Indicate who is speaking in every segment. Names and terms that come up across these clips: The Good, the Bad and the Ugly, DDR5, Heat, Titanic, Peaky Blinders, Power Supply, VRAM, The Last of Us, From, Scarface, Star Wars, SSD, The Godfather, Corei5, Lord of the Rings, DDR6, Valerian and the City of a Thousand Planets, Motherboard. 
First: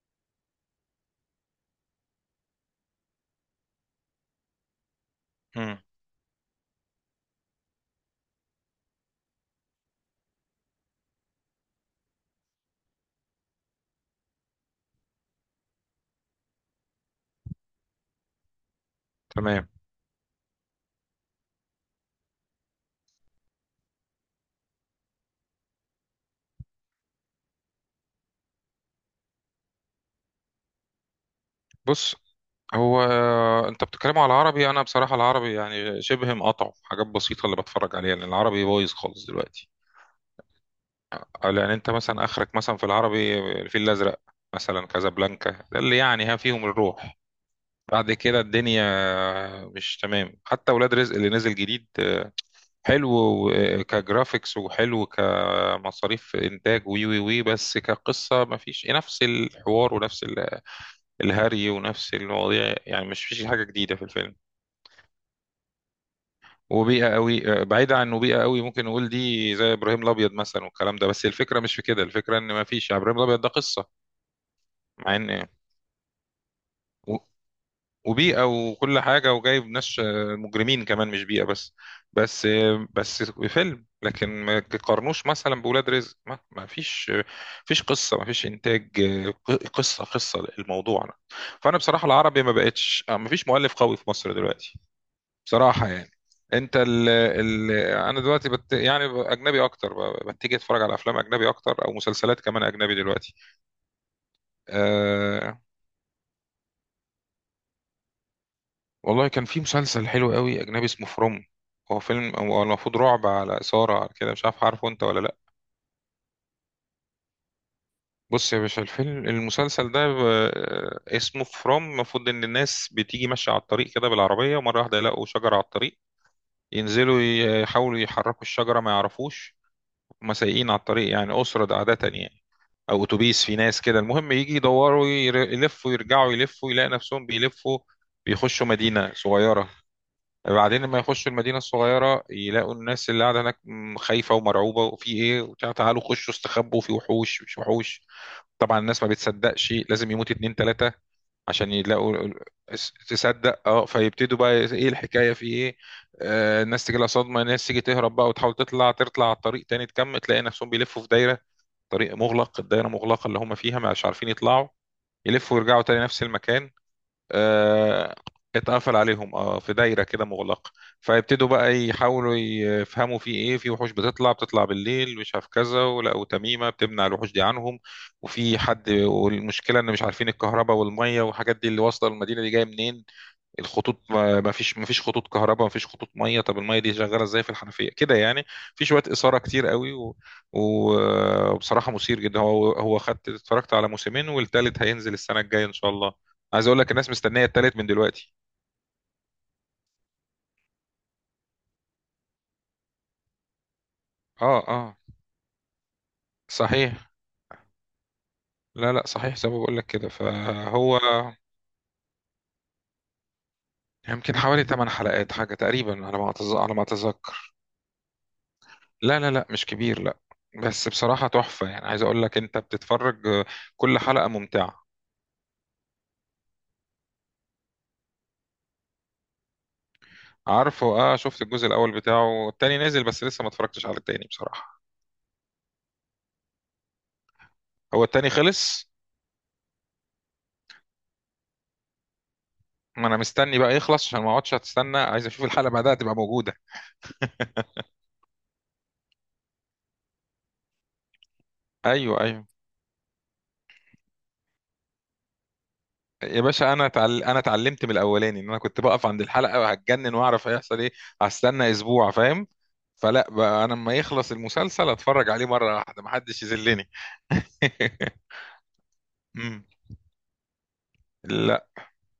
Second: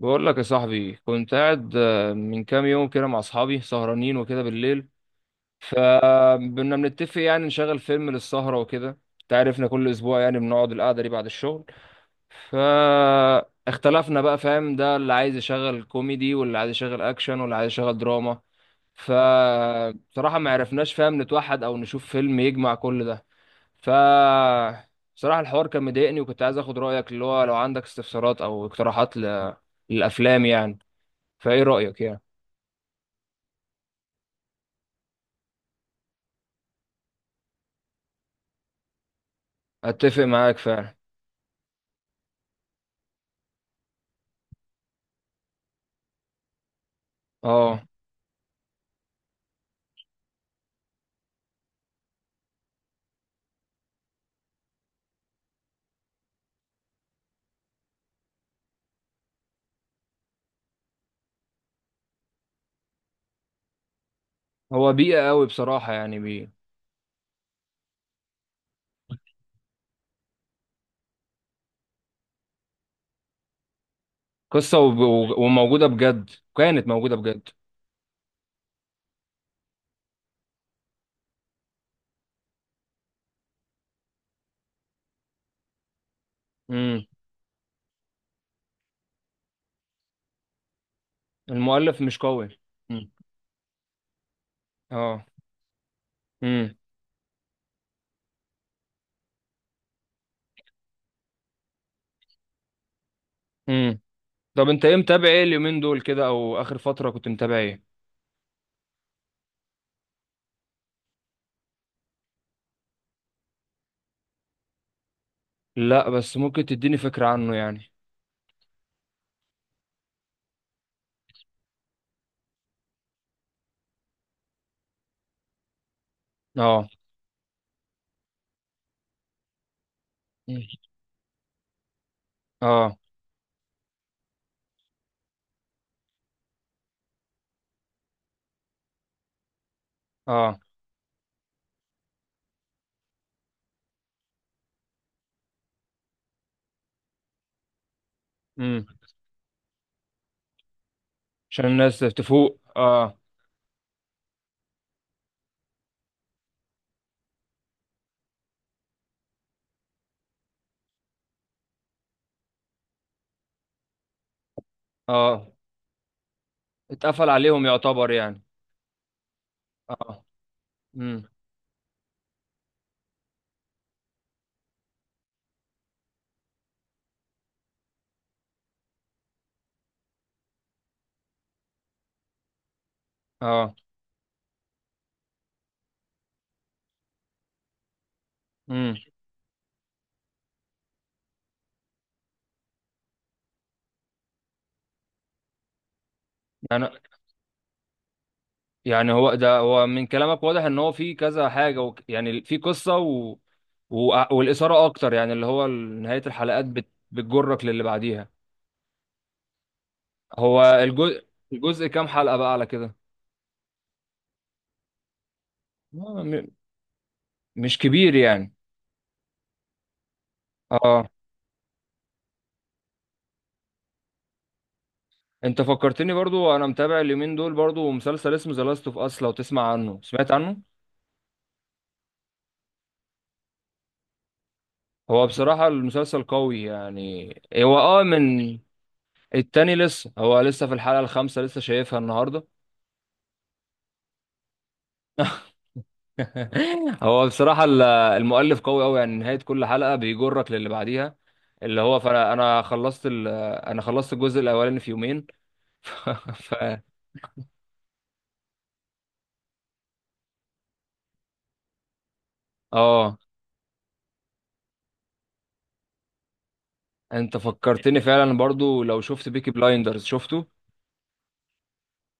Speaker 1: بقول لك يا صاحبي، كنت قاعد من كام يوم كده مع اصحابي سهرانين وكده بالليل.
Speaker 2: امم.
Speaker 1: فكنا بنتفق يعني نشغل فيلم للسهرة وكده، انت عارفنا كل اسبوع يعني بنقعد القعدة دي بعد الشغل. فاختلفنا بقى فاهم، ده اللي عايز يشغل كوميدي واللي عايز يشغل اكشن واللي عايز يشغل دراما.
Speaker 2: تمام.
Speaker 1: فبصراحة ما عرفناش فاهم نتوحد او نشوف فيلم يجمع كل ده. ف بصراحة الحوار كان مضايقني وكنت عايز اخد رأيك، اللي هو لو عندك استفسارات او اقتراحات للافلام يعني. فايه رأيك
Speaker 2: بص،
Speaker 1: يعني؟
Speaker 2: هو انت بتتكلم على العربي، انا بصراحه العربي يعني شبه مقطعه في حاجات بسيطه اللي بتفرج عليها، لان العربي بايظ خالص دلوقتي.
Speaker 1: اتفق معاك فعلا.
Speaker 2: لان انت مثلا اخرك مثلا في العربي الفيل الازرق، مثلا كازابلانكا، ده اللي يعني ها فيهم الروح.
Speaker 1: اه،
Speaker 2: بعد كده الدنيا مش تمام، حتى ولاد رزق اللي نزل جديد حلو كجرافيكس، وحلو كمصاريف انتاج، وي وي وي، بس كقصه مفيش نفس الحوار ونفس الهري ونفس المواضيع، يعني مش فيش حاجه جديده في الفيلم.
Speaker 1: هو بيئة قوي بصراحة يعني
Speaker 2: وبيئه قوي بعيده عن، وبيئه قوي ممكن نقول دي زي ابراهيم الابيض مثلا والكلام ده، بس الفكره مش في كده، الفكره ان ما فيش يعني ابراهيم الابيض ده قصه،
Speaker 1: قصة
Speaker 2: مع ان
Speaker 1: وموجودة بجد. كانت موجودة
Speaker 2: و-
Speaker 1: بجد.
Speaker 2: وبيئه وكل حاجه وجايب ناس مجرمين كمان، مش بيئه بس، بس فيلم، لكن ما تقارنوش مثلا بولاد رزق. ما
Speaker 1: امم.
Speaker 2: فيش فيش قصه، ما فيش انتاج قصه الموضوع. فانا
Speaker 1: المؤلف
Speaker 2: بصراحه
Speaker 1: مش
Speaker 2: العربي ما
Speaker 1: قوي.
Speaker 2: بقتش
Speaker 1: امم.
Speaker 2: ما فيش مؤلف قوي في مصر دلوقتي.
Speaker 1: اه.
Speaker 2: بصراحة يعني. انت
Speaker 1: امم.
Speaker 2: ال ال انا دلوقتي يعني اجنبي اكتر، بتيجي اتفرج على افلام اجنبي اكتر، او مسلسلات كمان اجنبي دلوقتي.
Speaker 1: امم. طب انت ايه متابع، ايه
Speaker 2: أه،
Speaker 1: اليومين دول كده او اخر فترة كنت متابع ايه؟
Speaker 2: والله كان في مسلسل حلو قوي اجنبي اسمه فروم. هو فيلم، هو المفروض رعب، على اثارة، على كده، مش عارف، عارفه انت ولا لا؟
Speaker 1: لا بس ممكن تديني فكرة عنه يعني.
Speaker 2: بص يا باشا، الفيلم المسلسل ده اسمه فروم. المفروض ان الناس بتيجي ماشية على الطريق كده بالعربية، ومرة واحدة يلاقوا شجرة على الطريق،
Speaker 1: اه.
Speaker 2: ينزلوا يحاولوا يحركوا الشجرة ما يعرفوش. هما
Speaker 1: مم.
Speaker 2: سايقين على الطريق يعني أسرة عادة يعني،
Speaker 1: اه.
Speaker 2: او اتوبيس في ناس كده، المهم يجي يدوروا، يلفوا يرجعوا يلفوا يلاقي نفسهم بيلفوا، بيخشوا مدينة صغيرة.
Speaker 1: اه.
Speaker 2: بعدين لما يخشوا المدينة الصغيرة يلاقوا الناس اللي قاعدة هناك، خايفة ومرعوبة وفي ايه وبتاع، تعالوا خشوا استخبوا، في وحوش، مش وحوش. طبعا
Speaker 1: امم.
Speaker 2: الناس ما بتصدقش، لازم يموت اتنين تلاتة
Speaker 1: عشان
Speaker 2: عشان
Speaker 1: الناس
Speaker 2: يلاقوا
Speaker 1: تفوق اه.
Speaker 2: تصدق، اه. فيبتدوا بقى ايه، إيه الحكاية، في ايه. الناس تجي لها صدمة، الناس تيجي تهرب بقى وتحاول تطلع، تطلع على الطريق تاني تكمل، تلاقي نفسهم بيلفوا في دايرة، طريق مغلق، الدائرة مغلقة اللي هم فيها، مش عارفين يطلعوا،
Speaker 1: اه.
Speaker 2: يلفوا ويرجعوا تاني نفس المكان.
Speaker 1: اتقفل عليهم يعتبر
Speaker 2: آه،
Speaker 1: يعني.
Speaker 2: اتقفل عليهم، اه، في دايرة
Speaker 1: اه.
Speaker 2: كده مغلقة.
Speaker 1: امم.
Speaker 2: فيبتدوا بقى يحاولوا يفهموا في ايه، في وحوش بتطلع بالليل مش عارف كذا، ولقوا تميمة بتمنع الوحوش دي عنهم، وفي حد، والمشكلة ان مش عارفين الكهرباء والمية والحاجات دي اللي واصلة المدينة دي جاية منين.
Speaker 1: اه.
Speaker 2: الخطوط ما فيش خطوط كهرباء، ما فيش خطوط ميه، طب الميه دي شغاله ازاي في الحنفيه كده يعني. في
Speaker 1: امم.
Speaker 2: شويه اثاره كتير قوي وبصراحه مثير جدا. هو اتفرجت على موسمين، والتالت هينزل السنه الجايه ان شاء الله. عايز اقول
Speaker 1: يعني.
Speaker 2: لك الناس مستنيه التالت من دلوقتي.
Speaker 1: يعني هو ده، هو من كلامك واضح ان هو في كذا حاجه يعني في قصه
Speaker 2: اه،
Speaker 1: والاثاره
Speaker 2: اه،
Speaker 1: اكتر، يعني اللي هو نهايه الحلقات
Speaker 2: صحيح.
Speaker 1: بتجرك للي بعديها.
Speaker 2: لا لا، صحيح، زي ما بقول لك كده،
Speaker 1: هو
Speaker 2: فهو
Speaker 1: الجزء الجزء كام حلقه بقى على كده؟
Speaker 2: يمكن حوالي 8 حلقات حاجه تقريبا، على
Speaker 1: آه،
Speaker 2: ما
Speaker 1: م...
Speaker 2: على ما اتذكر.
Speaker 1: مش كبير يعني.
Speaker 2: لا لا لا، مش كبير، لا. بس
Speaker 1: اه.
Speaker 2: بصراحه تحفه، يعني عايز اقول لك انت بتتفرج كل حلقه ممتعه.
Speaker 1: انت فكرتني برضو، انا متابع اليومين دول برضو مسلسل اسمه ذا لاست اوف اس، لو تسمع عنه؟ سمعت عنه؟
Speaker 2: عارفه، اه، شفت الجزء الاول بتاعه، التاني نازل بس لسه ما اتفرجتش على التاني بصراحه.
Speaker 1: هو بصراحه المسلسل قوي يعني. هو اه
Speaker 2: هو التاني
Speaker 1: من
Speaker 2: خلص؟
Speaker 1: التاني لسه، هو لسه في الحلقه الخامسه، لسه شايفها النهارده.
Speaker 2: ما انا مستني بقى يخلص عشان ما اقعدش استنى، عايز اشوف الحلقه بعدها تبقى موجوده.
Speaker 1: هو بصراحة المؤلف قوي قوي، يعني نهاية كل حلقة بيجرك للي بعديها. اللي هو
Speaker 2: ايوه،
Speaker 1: فانا
Speaker 2: ايوه.
Speaker 1: انا خلصت ال... انا خلصت الجزء الاولاني في يومين. ف...
Speaker 2: يا
Speaker 1: ف...
Speaker 2: باشا انا انا اتعلمت من الاولاني ان انا كنت بقف عند الحلقه وهتجنن واعرف هيحصل ايه. هستنى اسبوع؟ فاهم؟
Speaker 1: اه.
Speaker 2: فلا بقى، انا لما يخلص المسلسل اتفرج عليه مره واحده، ما حدش يذلني.
Speaker 1: انت فكرتني فعلا برضو، لو شفت بيكي
Speaker 2: مم.
Speaker 1: بلايندرز؟ شفته.
Speaker 2: لا.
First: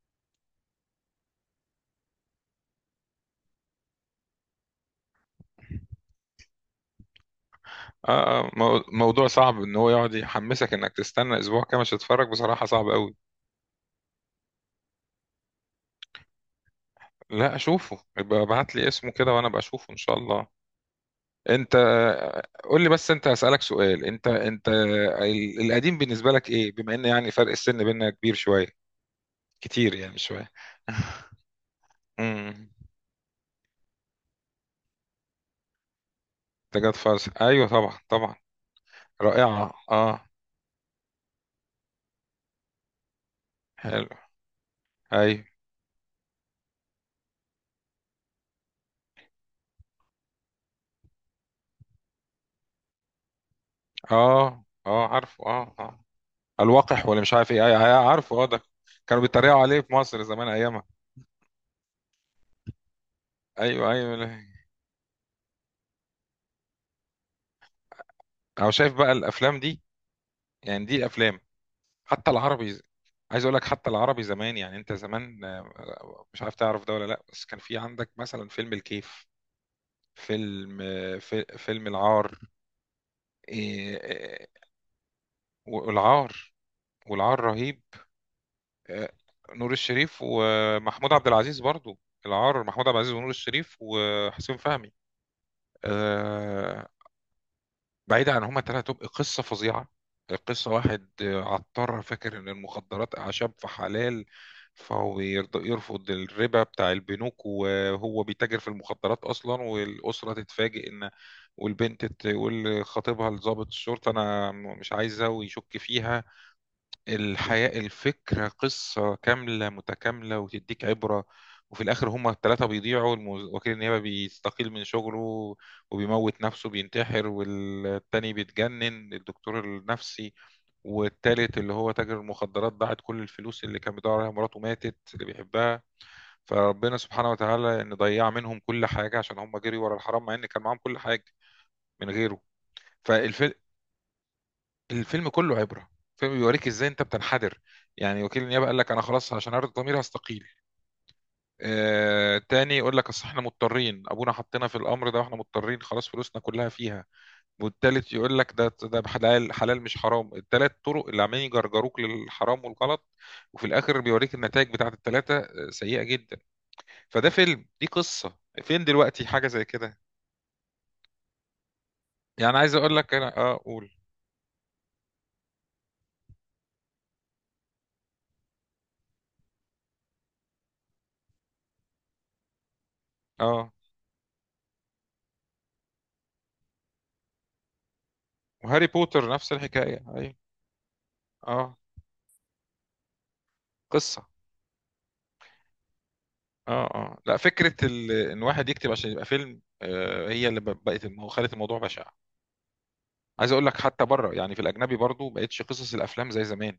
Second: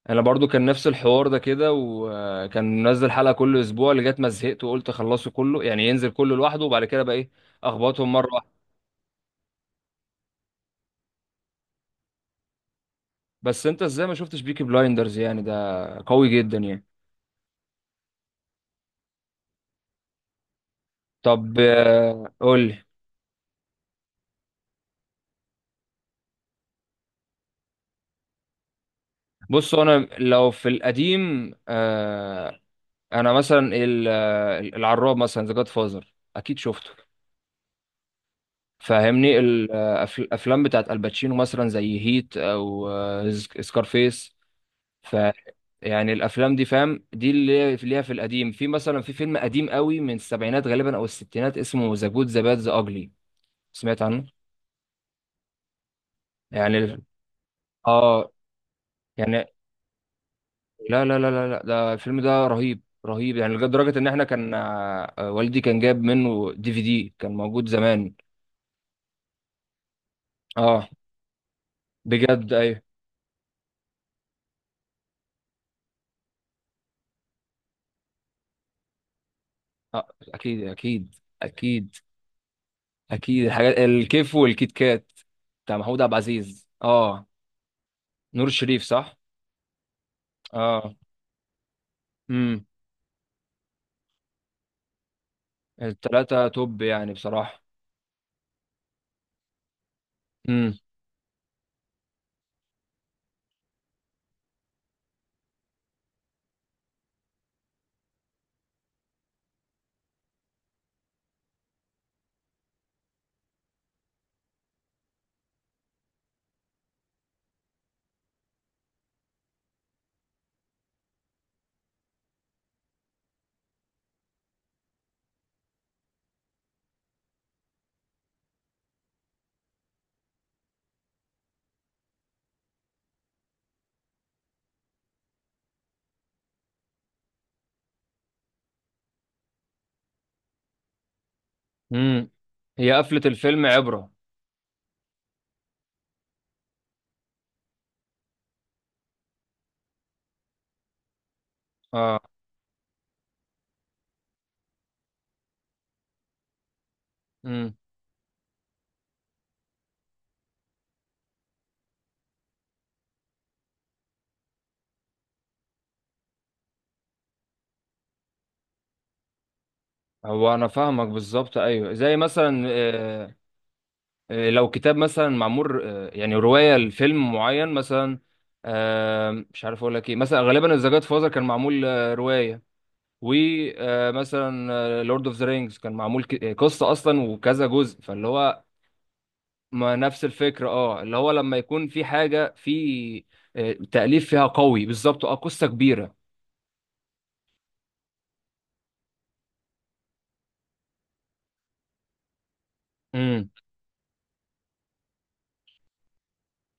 Speaker 1: انا برضو كان نفس الحوار ده كده، وكان منزل حلقة كل اسبوع لغاية ما زهقت وقلت اخلصه كله، يعني ينزل كله لوحده وبعد كده بقى ايه. اخبطهم
Speaker 2: آه،
Speaker 1: مرة واحدة.
Speaker 2: آه، موضوع صعب ان هو يقعد يحمسك انك تستنى اسبوع كامل عشان تتفرج، بصراحه صعب قوي.
Speaker 1: بس انت ازاي ما شفتش بيكي بلايندرز يعني؟ ده قوي جدا يعني.
Speaker 2: لا، اشوفه يبقى ابعت لي اسمه كده وانا بشوفه ان شاء الله.
Speaker 1: طب
Speaker 2: انت،
Speaker 1: قول
Speaker 2: قول
Speaker 1: لي.
Speaker 2: لي بس، انت هسألك سؤال، انت انت القديم بالنسبة لك ايه بما ان يعني فرق السن بيننا كبير شوية؟
Speaker 1: بص،
Speaker 2: كتير
Speaker 1: انا
Speaker 2: يعني، مش
Speaker 1: لو
Speaker 2: شوية.
Speaker 1: في القديم
Speaker 2: امم
Speaker 1: انا مثلا العراب مثلا ذا جاد فازر، اكيد
Speaker 2: ده
Speaker 1: شفته.
Speaker 2: جاد فاز، ايوه طبعا طبعا.
Speaker 1: فاهمني
Speaker 2: رائعة، اه.
Speaker 1: الافلام بتاعت الباتشينو مثلا، زي هيت او
Speaker 2: حلو.
Speaker 1: سكارفيس. ف
Speaker 2: ايوه.
Speaker 1: يعني الافلام دي فاهم، دي اللي ليها في القديم، في مثلا في فيلم قديم قوي من السبعينات غالبا او الستينات اسمه ذا جود ذا باد ذا اجلي. سمعت عنه؟
Speaker 2: اه، اه، عارفه، اه، اه.
Speaker 1: يعني.
Speaker 2: الوقح ولا مش عارف ايه؟ ايوه، أيوة،
Speaker 1: اه.
Speaker 2: عارفه، اه، ده كانوا
Speaker 1: يعني.
Speaker 2: بيتريقوا عليه في مصر زمان ايامها.
Speaker 1: لا لا لا لا لا، ده الفيلم ده رهيب رهيب، يعني
Speaker 2: ايوه،
Speaker 1: لدرجة ان
Speaker 2: ايوه،
Speaker 1: احنا
Speaker 2: لا.
Speaker 1: كان والدي كان جاب منه دي في دي كان موجود زمان.
Speaker 2: انا شايف بقى الافلام دي، يعني
Speaker 1: اه.
Speaker 2: دي افلام. حتى
Speaker 1: بجد
Speaker 2: العربي،
Speaker 1: ايوه
Speaker 2: عايز اقول لك حتى العربي زمان، يعني انت زمان مش عارف تعرف ده ولا لا، بس كان في عندك مثلا فيلم الكيف،
Speaker 1: آه اكيد
Speaker 2: فيلم
Speaker 1: اكيد.
Speaker 2: في فيلم
Speaker 1: اكيد.
Speaker 2: العار.
Speaker 1: اكيد الحاجات،
Speaker 2: إيه،
Speaker 1: الكيف
Speaker 2: آه،
Speaker 1: والكيت كات بتاع محمود عبد
Speaker 2: والعار،
Speaker 1: العزيز اه.
Speaker 2: والعار رهيب.
Speaker 1: نور الشريف
Speaker 2: آه،
Speaker 1: صح؟
Speaker 2: نور الشريف
Speaker 1: اه.
Speaker 2: ومحمود عبد العزيز برضو. العار،
Speaker 1: امم.
Speaker 2: محمود عبد العزيز ونور الشريف وحسين فهمي.
Speaker 1: التلاتة توب
Speaker 2: آه،
Speaker 1: يعني بصراحة.
Speaker 2: بعيدا عن هما تلاتة تبقى قصة فظيعة. قصة
Speaker 1: امم.
Speaker 2: واحد عطار فاكر إن المخدرات أعشاب فحلال، فهو يرفض الربا بتاع البنوك وهو بيتاجر في المخدرات أصلا، والأسرة تتفاجئ إن، والبنت تقول لخطيبها لضابط الشرطة، أنا مش عايزة، ويشك فيها. الحياة، الفكرة، قصة كاملة متكاملة وتديك عبرة. وفي الآخر هما الثلاثة بيضيعوا، وكيل النيابة بيستقيل من شغله وبيموت نفسه بينتحر، والتاني بيتجنن الدكتور النفسي، والتالت اللي هو تاجر المخدرات ضاعت كل الفلوس اللي كان بيدور عليها، مراته ماتت اللي بيحبها. فربنا سبحانه وتعالى ان ضيع منهم كل حاجة، عشان هم جري ورا الحرام مع ان كان معاهم كل حاجة من
Speaker 1: امم.
Speaker 2: غيره.
Speaker 1: هي قفلة
Speaker 2: فالف...
Speaker 1: الفيلم عبرة.
Speaker 2: الفيلم كله عبره، الفيلم بيوريك ازاي انت بتنحدر. يعني وكيل النيابه قال لك انا خلاص عشان ارضي ضميري هستقيل،
Speaker 1: اه.
Speaker 2: تاني يقول لك اصل احنا مضطرين ابونا حطينا في الامر ده واحنا مضطرين خلاص فلوسنا كلها فيها،
Speaker 1: امم.
Speaker 2: والتالت يقول لك ده حلال، حلال مش حرام. التلات طرق اللي عمالين يجرجروك للحرام والغلط، وفي الاخر بيوريك النتائج بتاعت التلاته سيئه جدا. فده فيلم، دي قصه. فين دلوقتي حاجه زي كده؟
Speaker 1: هو انا فاهمك بالظبط، ايوه زي
Speaker 2: يعني
Speaker 1: مثلا
Speaker 2: عايز اقول لك انا، اه، قول.
Speaker 1: لو كتاب مثلا معمول يعني رواية لفيلم معين مثلا. مش عارف اقول لك ايه، مثلا غالبا ذا جاد فازر كان معمول رواية.
Speaker 2: اه،
Speaker 1: ومثلا لورد اوف ذا رينجز كان معمول قصة اصلا وكذا جزء، فاللي هو
Speaker 2: وهاري بوتر نفس
Speaker 1: ما
Speaker 2: الحكايه،
Speaker 1: نفس
Speaker 2: ايوه.
Speaker 1: الفكرة. اه، اللي هو لما
Speaker 2: اه،
Speaker 1: يكون في حاجة في
Speaker 2: قصه.
Speaker 1: تأليف فيها قوي بالظبط، اه قصة كبيرة.
Speaker 2: اه، اه، لا، فكره ان واحد يكتب عشان يبقى فيلم، هي اللي بقت خلت الموضوع بشع.
Speaker 1: امم.
Speaker 2: عايز اقول لك حتى بره، يعني في الاجنبي برضو بقتش قصص الافلام زي زمان.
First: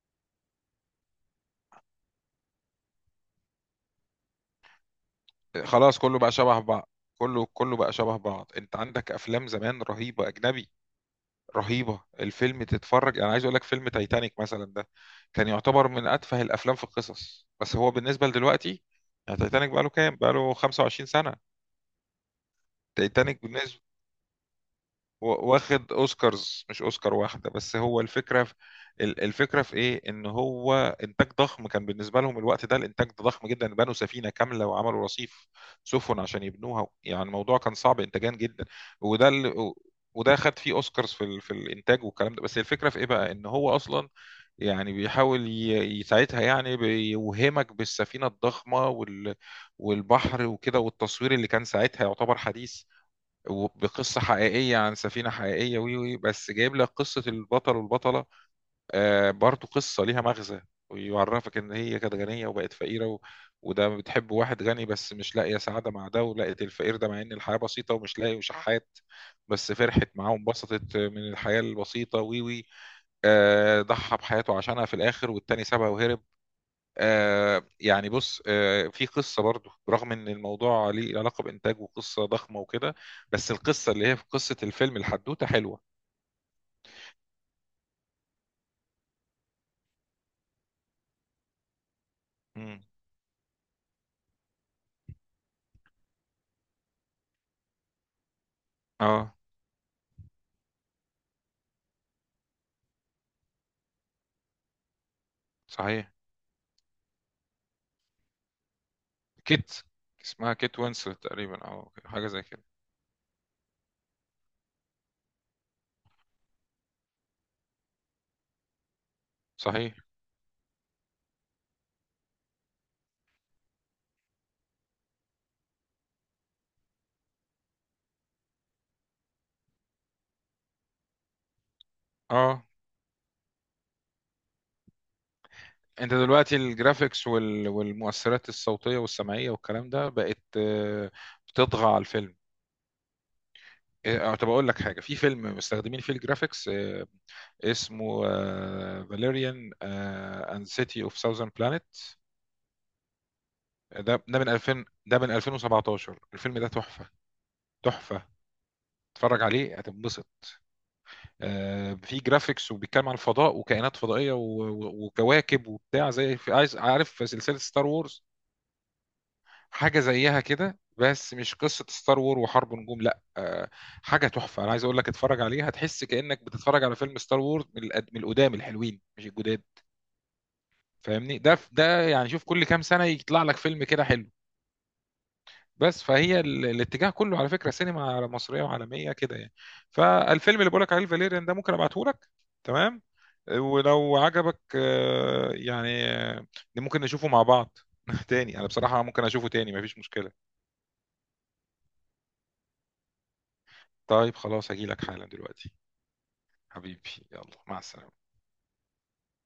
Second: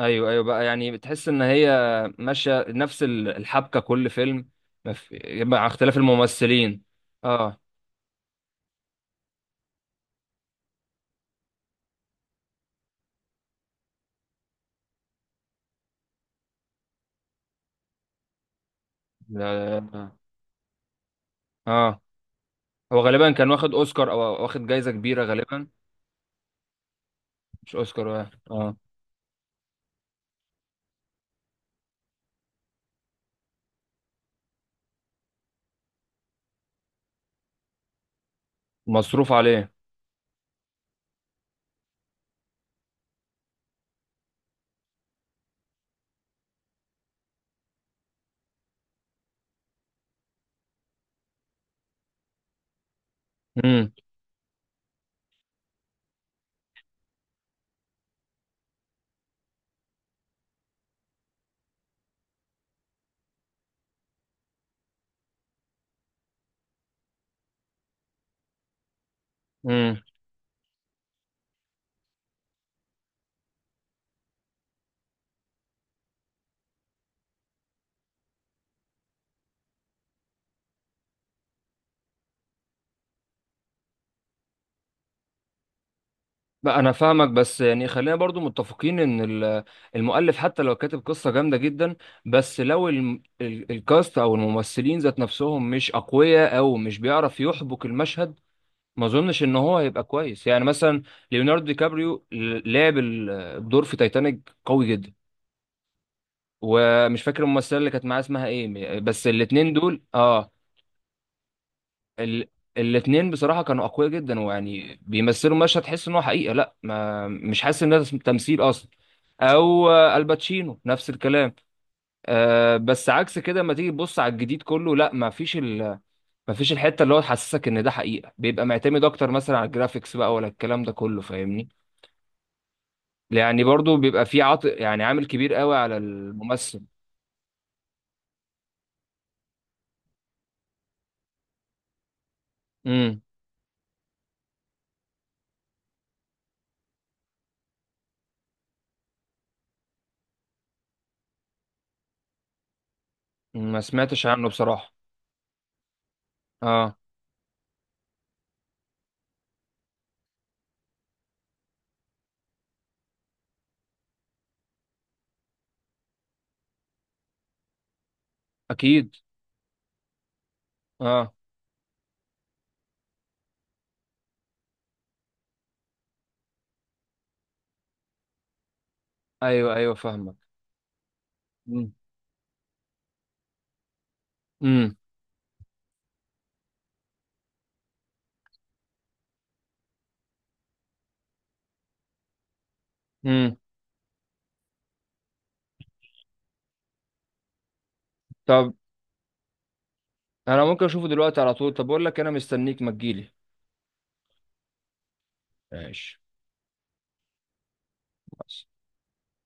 Speaker 1: ايوه ايوه بقى، يعني بتحس ان هي ماشية نفس الحبكة كل فيلم. مف-
Speaker 2: آه،
Speaker 1: مع اختلاف
Speaker 2: خلاص كله بقى شبه
Speaker 1: الممثلين.
Speaker 2: بعض، كله
Speaker 1: اه.
Speaker 2: كله بقى شبه بعض. انت عندك افلام زمان رهيبه اجنبي، رهيبه الفيلم تتفرج. انا عايز اقول لك فيلم تايتانيك مثلا ده كان يعتبر من اتفه الافلام في القصص، بس هو بالنسبه لدلوقتي،
Speaker 1: لا
Speaker 2: يعني تايتانيك
Speaker 1: لا
Speaker 2: بقى له
Speaker 1: لا.
Speaker 2: كام، بقى له 25 سنه.
Speaker 1: اه. هو غالبا
Speaker 2: تايتانيك
Speaker 1: كان واخد
Speaker 2: بالنسبه،
Speaker 1: اوسكار او واخد جايزه كبيره غالبا.
Speaker 2: واخد اوسكارز مش اوسكار واحده
Speaker 1: مش
Speaker 2: بس، هو
Speaker 1: اوسكار اه.
Speaker 2: الفكره في الفكره في ايه، ان هو انتاج ضخم كان بالنسبه لهم الوقت ده، الانتاج ده ضخم جدا، بنوا سفينه كامله وعملوا رصيف سفن عشان يبنوها، يعني الموضوع كان صعب انتاجيا جدا. وده
Speaker 1: مصروف
Speaker 2: اللي،
Speaker 1: عليه.
Speaker 2: وده خد فيه اوسكارز في في الانتاج والكلام ده، بس الفكره في ايه بقى، ان هو اصلا يعني بيحاول يساعدها، يعني بيوهمك بالسفينة الضخمة والبحر وكده، والتصوير اللي كان ساعتها يعتبر حديث،
Speaker 1: امم.
Speaker 2: وبقصة حقيقية عن سفينة حقيقية وي وي، بس جايب لك قصة البطل والبطلة، برضو قصة ليها مغزى، ويعرفك ان هي كانت غنية وبقت فقيرة وده بتحب واحد غني بس مش لاقية سعادة مع ده، ولقيت الفقير ده مع ان الحياة بسيطة ومش لاقي وشحات، بس
Speaker 1: امم.
Speaker 2: فرحت معاه وانبسطت من الحياة البسيطة وي وي. ضحى بحياته عشانها في الاخر، والتاني سابها وهرب. بص، في قصة برضو، رغم ان الموضوع ليه علاقة بإنتاج وقصة ضخمة وكده، بس القصة اللي هي في قصة الفيلم الحدوتة حلوة.
Speaker 1: بقى انا فاهمك، بس يعني خلينا برضو متفقين ان المؤلف حتى لو كاتب قصه جامده جدا، بس
Speaker 2: مم.
Speaker 1: لو الكاست او الممثلين ذات نفسهم مش اقوياء او مش بيعرف يحبك المشهد، ما
Speaker 2: اه،
Speaker 1: اظنش ان هو هيبقى كويس. يعني مثلا ليوناردو دي كابريو لعب الدور في تايتانيك قوي جدا.
Speaker 2: صحيح.
Speaker 1: ومش فاكر الممثله اللي كانت معاه اسمها ايه، بس
Speaker 2: كيت،
Speaker 1: الاتنين دول اه.
Speaker 2: اسمها كيت وينسلت تقريبا او حاجة زي
Speaker 1: ال...
Speaker 2: كده.
Speaker 1: الاتنين بصراحه كانوا اقوياء جدا، ويعني بيمثلوا مشهد تحس ان هو حقيقه، لا ما مش حاسس ان ده تمثيل اصلا. او
Speaker 2: صحيح،
Speaker 1: الباتشينو نفس الكلام. بس عكس كده، لما تيجي تبص على الجديد كله لا، ما فيش الحته اللي هو تحسسك ان ده حقيقه، بيبقى معتمد اكتر مثلا على الجرافيكس بقى ولا الكلام ده كله فاهمني؟
Speaker 2: اه.
Speaker 1: يعني برضو بيبقى في يعني عامل كبير قوي على
Speaker 2: انت دلوقتي
Speaker 1: الممثل.
Speaker 2: الجرافيكس والمؤثرات الصوتية والسمعية والكلام ده بقت بتطغى على الفيلم.
Speaker 1: امم.
Speaker 2: آه، طب اقول لك حاجه، في فيلم مستخدمين فيه الجرافيكس اسمه فاليريان اند سيتي اوف ساوزرن بلانيت.
Speaker 1: ما
Speaker 2: ده
Speaker 1: سمعتش
Speaker 2: ده
Speaker 1: عنه
Speaker 2: من 2000
Speaker 1: بصراحه.
Speaker 2: ده من 2017، الفيلم ده
Speaker 1: اه.
Speaker 2: تحفة. تحفة، اتفرج عليه هتنبسط. في جرافيكس، وبيتكلم عن الفضاء وكائنات فضائية وكواكب وبتاع، زي في عايز عارف، في سلسلة ستار وورز
Speaker 1: اكيد.
Speaker 2: حاجة زيها كده،
Speaker 1: اه.
Speaker 2: بس مش قصة ستار وور وحرب نجوم، لا، حاجة تحفة. انا عايز اقول لك اتفرج عليها هتحس كأنك بتتفرج على فيلم ستار وورز من من القدام الحلوين مش الجداد.
Speaker 1: ايوه ايوه فاهمك.
Speaker 2: فاهمني؟ ده
Speaker 1: امم.
Speaker 2: ده يعني، شوف، كل كام سنة يطلع لك فيلم كده حلو،
Speaker 1: امم.
Speaker 2: بس فهي الاتجاه كله على فكرة سينما مصرية وعالمية كده يعني. فالفيلم اللي بقولك عليه الفاليريان ده ممكن ابعته لك. تمام.
Speaker 1: أمم.
Speaker 2: ولو عجبك ممكن نشوفه مع بعض. تاني انا
Speaker 1: طب
Speaker 2: بصراحة ممكن اشوفه تاني، مفيش مشكلة.
Speaker 1: انا ممكن اشوفه دلوقتي على طول؟ طب اقول لك انا مستنيك، ما تجيلي.
Speaker 2: طيب خلاص، هجيلك حالا دلوقتي.
Speaker 1: ماشي.
Speaker 2: حبيبي، يلا، مع السلامة.
Speaker 1: بس.